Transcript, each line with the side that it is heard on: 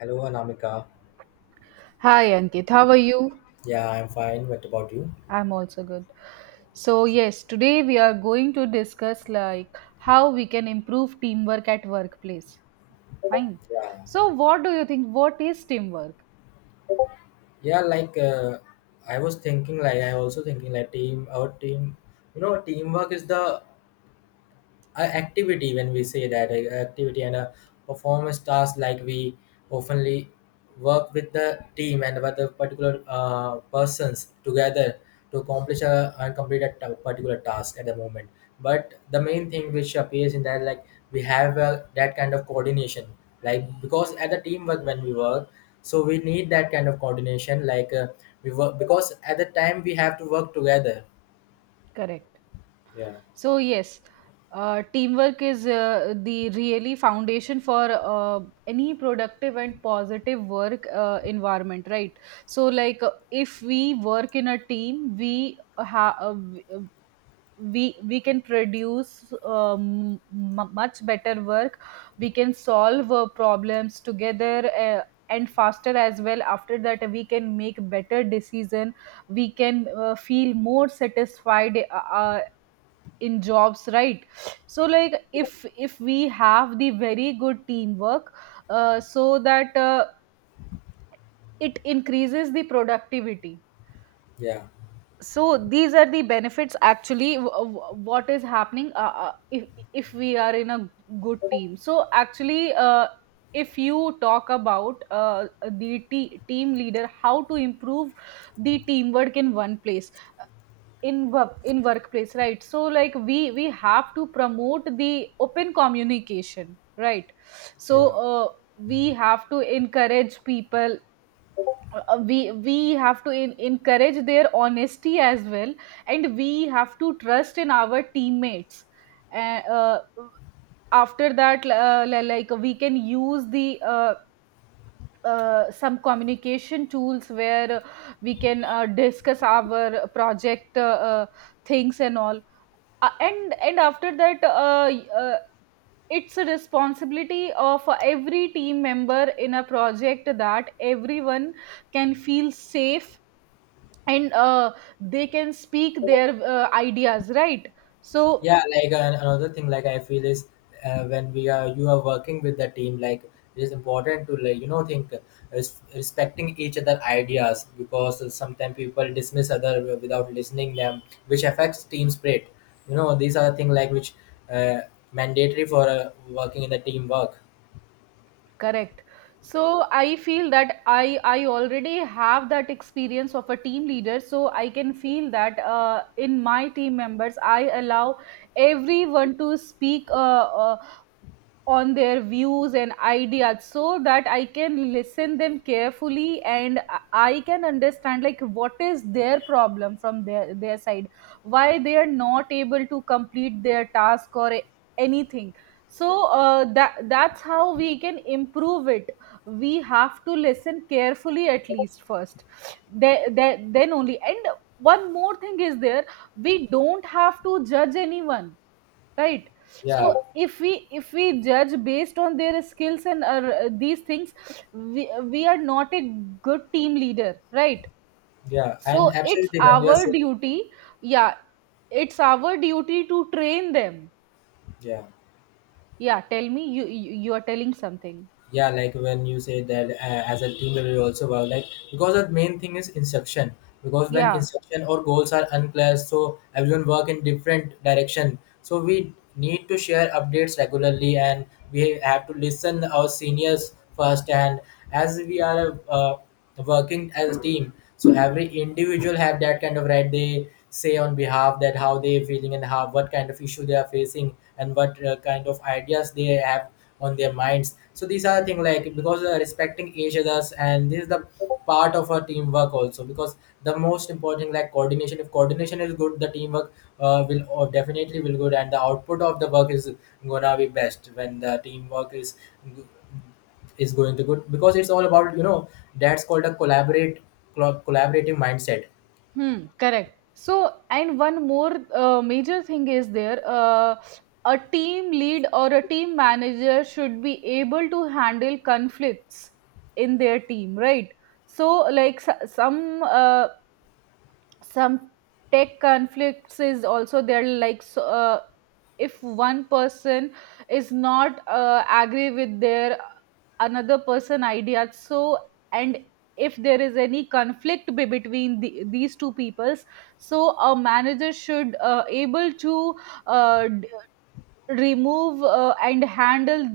left: Hello, Anamika.
right: Hi Ankit, how are you?
left: Yeah, I'm fine. What about you?
right: I'm also good. So, yes, today we are going to discuss how we can improve teamwork at workplace. Fine.
left: Yeah,
right: So, what do you think? What is teamwork?
left: yeah. Like I was thinking, like I also thinking, like team, our team. You know, teamwork is the a activity when we say that a activity and a performance task like we oftenly work with the team and with the particular persons together to accomplish a and complete a particular task at the moment, but the main thing which appears in that like we have that kind of coordination, like because at the teamwork when we work so we need that kind of coordination like we work because at the time we have to work together.
right: Correct.
left: Yeah,
right: So, yes, teamwork is the really foundation for any productive and positive work environment, right? So, if we work in a team, we can produce much better work. We can solve problems together, and faster as well. After that we can make better decision. We can feel more satisfied uh, in jobs, right? So, if we have the very good teamwork, so that it increases the productivity.
left: yeah,
right: So these are the benefits. Actually, what is happening if we are in a good team? So actually, if you talk about, the team leader, how to improve the teamwork in one place, in work, in workplace, right? So, we have to promote the open communication, right? So,
left: yeah.
right: we have to encourage people. We have to encourage their honesty as well, and we have to trust in our teammates. uh, uh, after that, like we can use the some communication tools where we can discuss our project, uh, things and all. And after that, it's a responsibility of every team member in a project that everyone can feel safe, and they can speak their ideas, right? So,
left: Yeah, like another thing, like I feel is when we are you are working with the team, like it is important to like you know think respecting each other ideas, because sometimes people dismiss other without listening them, which affects team spirit. You know, these are the thing like which uh, mandatory for working in the teamwork.
right: correct. So I feel that I already have that experience of a team leader, so I can feel that, in my team members, I allow everyone to speak, uh, on their views and ideas, so that I can listen them carefully, and I can understand like what is their problem from their side, why they are not able to complete their task or anything. So, that's how we can improve it. We have to listen carefully at least first. Then only. And one more thing is there: we don't have to judge anyone, right? So
left: Yeah,
right: if we, if we judge based on their skills and these things, we are not a good team leader, right?
left: yeah,
right: So
left: and
right: it's
left: absolutely when you are
right: our
left: saying
right: duty. Yeah, it's our duty to train them.
left: yeah,
right: Yeah, tell me, you are telling something.
left: yeah, like when you say that as a team we will also work like, because the main thing is instruction. Because when
right: Yeah.
left: instruction or goals are unclear, so everyone work in different direction, so we need to share updates regularly, and we have to listen our seniors first. And as we are working as a team, so every individual have that kind of right they say on behalf that how they feeling and how what kind of issue they are facing and what kind of ideas they have on their minds. So these are the thing, like because respecting each others, and this is the part of a teamwork also, because the most important thing, like coordination, if coordination is good the teamwork will or definitely will good, and the output of the work is gonna be best when the teamwork is going to good, because it's all about you know that's called a collaborative mindset.
right: Hmm, correct. So, and one more major thing is there. A team lead or a team manager should be able to handle conflicts in their team, right? So, like, some tech conflicts is also there. Like so, if one person is not agree with their another person idea, so, and if there is any conflict between these two peoples, so a manager should able to uh, d- remove and handle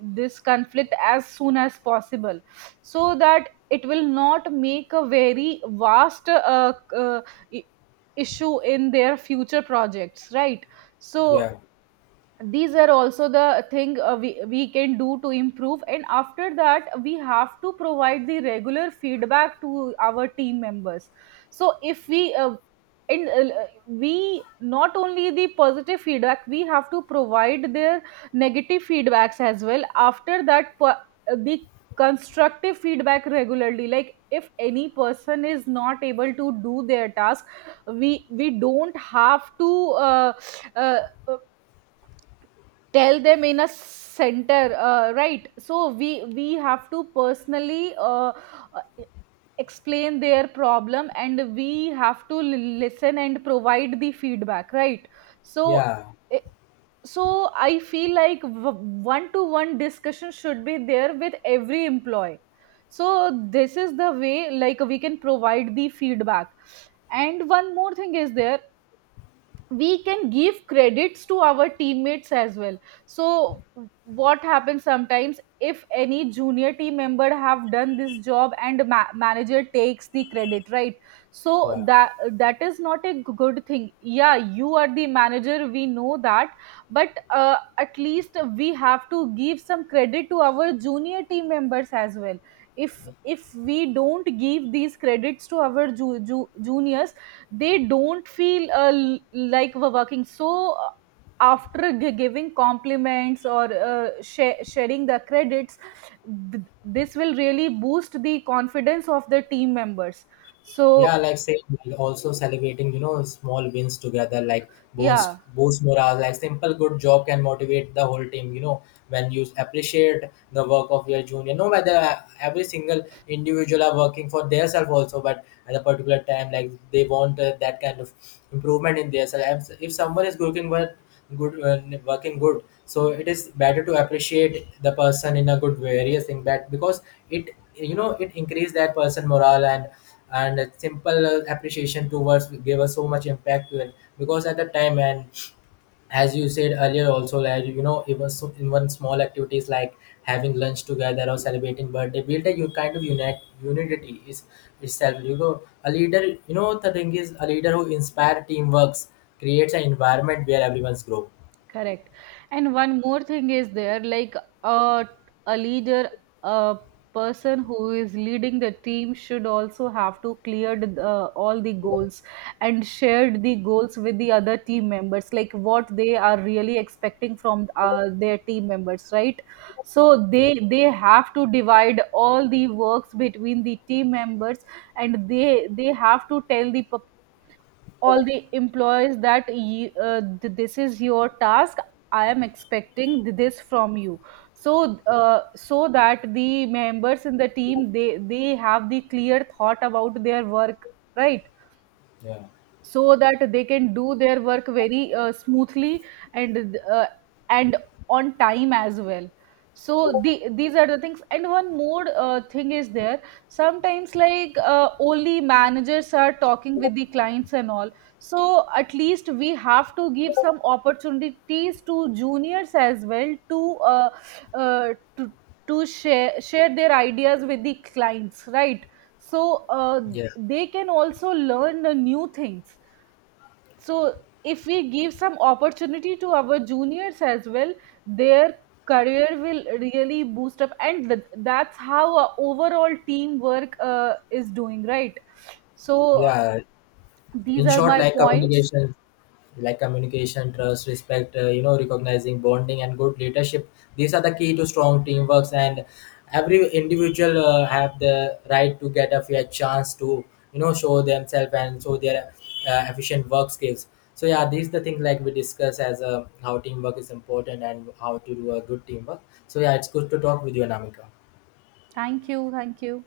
right: this conflict as soon as possible, so that it will not make a very vast i- issue in their future projects, right? So
left: Yeah,
right: these are also the thing, we can do to improve. And after that, we have to provide the regular feedback to our team members. So if we and we, not only the positive feedback, we have to provide their negative feedbacks as well. After that, the constructive feedback regularly, like if any person is not able to do their task, we don't have to uh, tell them in a center, right? So we have to personally uh, explain their problem, and we have to listen and provide the feedback, right? So,
left: yeah,
right: eh, so I feel like one to one discussion should be there with every employee. So this is the way like we can provide the feedback. And one more thing is there: we can give credits to our teammates as well. So what happens sometimes, if any junior team member have done this job, and manager takes the credit, right? So
left: yeah,
right: that, that is not a good thing. Yeah, you are the manager, we know that, but at least we have to give some credit to our junior team members as well. If we don't give these credits to our juniors, they don't feel like we're working. So after giving compliments or sharing the credits, this will really boost the confidence of the team members.
left: yeah.
right: So,
left: Like say also celebrating, you know, small wins together, like boost
right: yeah.
left: boost morale. Like simple good job can motivate the whole team. You know, when you appreciate the work of your junior, no matter every single individual are working for themselves also, but at a particular time, like they want that kind of improvement in themselves. If someone is working well, good working good, so it is better to appreciate the person in a good various thing, that because it you know it increase that person morale, and a simple appreciation towards gave us so much impact to it, because at the time, and as you said earlier also, like you know, even so even small activities like having lunch together or celebrating birthday build a you kind of unity is itself. You know, a leader, you know, the thing is, a leader who inspire teamworks creates an environment where everyone's grow.
right: Correct. And one more thing is there, like, uh, a leader, a person who is leading the team should also have to clear all the goals and shared the goals with the other team members, like what they are really expecting from their team members, right? So
left: Yeah,
right: they have to divide all the works between the team members, and they have to tell the all the employees that, this is your task, I am expecting this from you. So, uh, so that the members in the team, they have the clear thought about their work, right?
left: yeah,
right: So that they can do their work very smoothly, and and on time as well. So these are the things. And one more thing is there: sometimes, like, only managers are talking with the clients and all. So at least we have to give some opportunities to juniors as well, to uh, to, to share their ideas with the clients, right? So
left: yeah,
right: they can also learn new things. So if we give some opportunity to our juniors as well, their career will really boost up, and that's how our overall teamwork is doing, right? So
left: yeah.
right: these
left: In
right: are
left: short,
right: my
left: like
right: points.
left: communication, like communication, trust, respect, you know, recognizing, bonding, and good leadership, these are the key to strong teamworks. And every individual have the right to get a fair chance to, you know, show themselves and show their efficient work skills. So yeah, these the things like we discuss as how teamwork is important and how to do a good teamwork. So yeah, it's good to talk with you, Anamika.
right: Thank you. Thank you.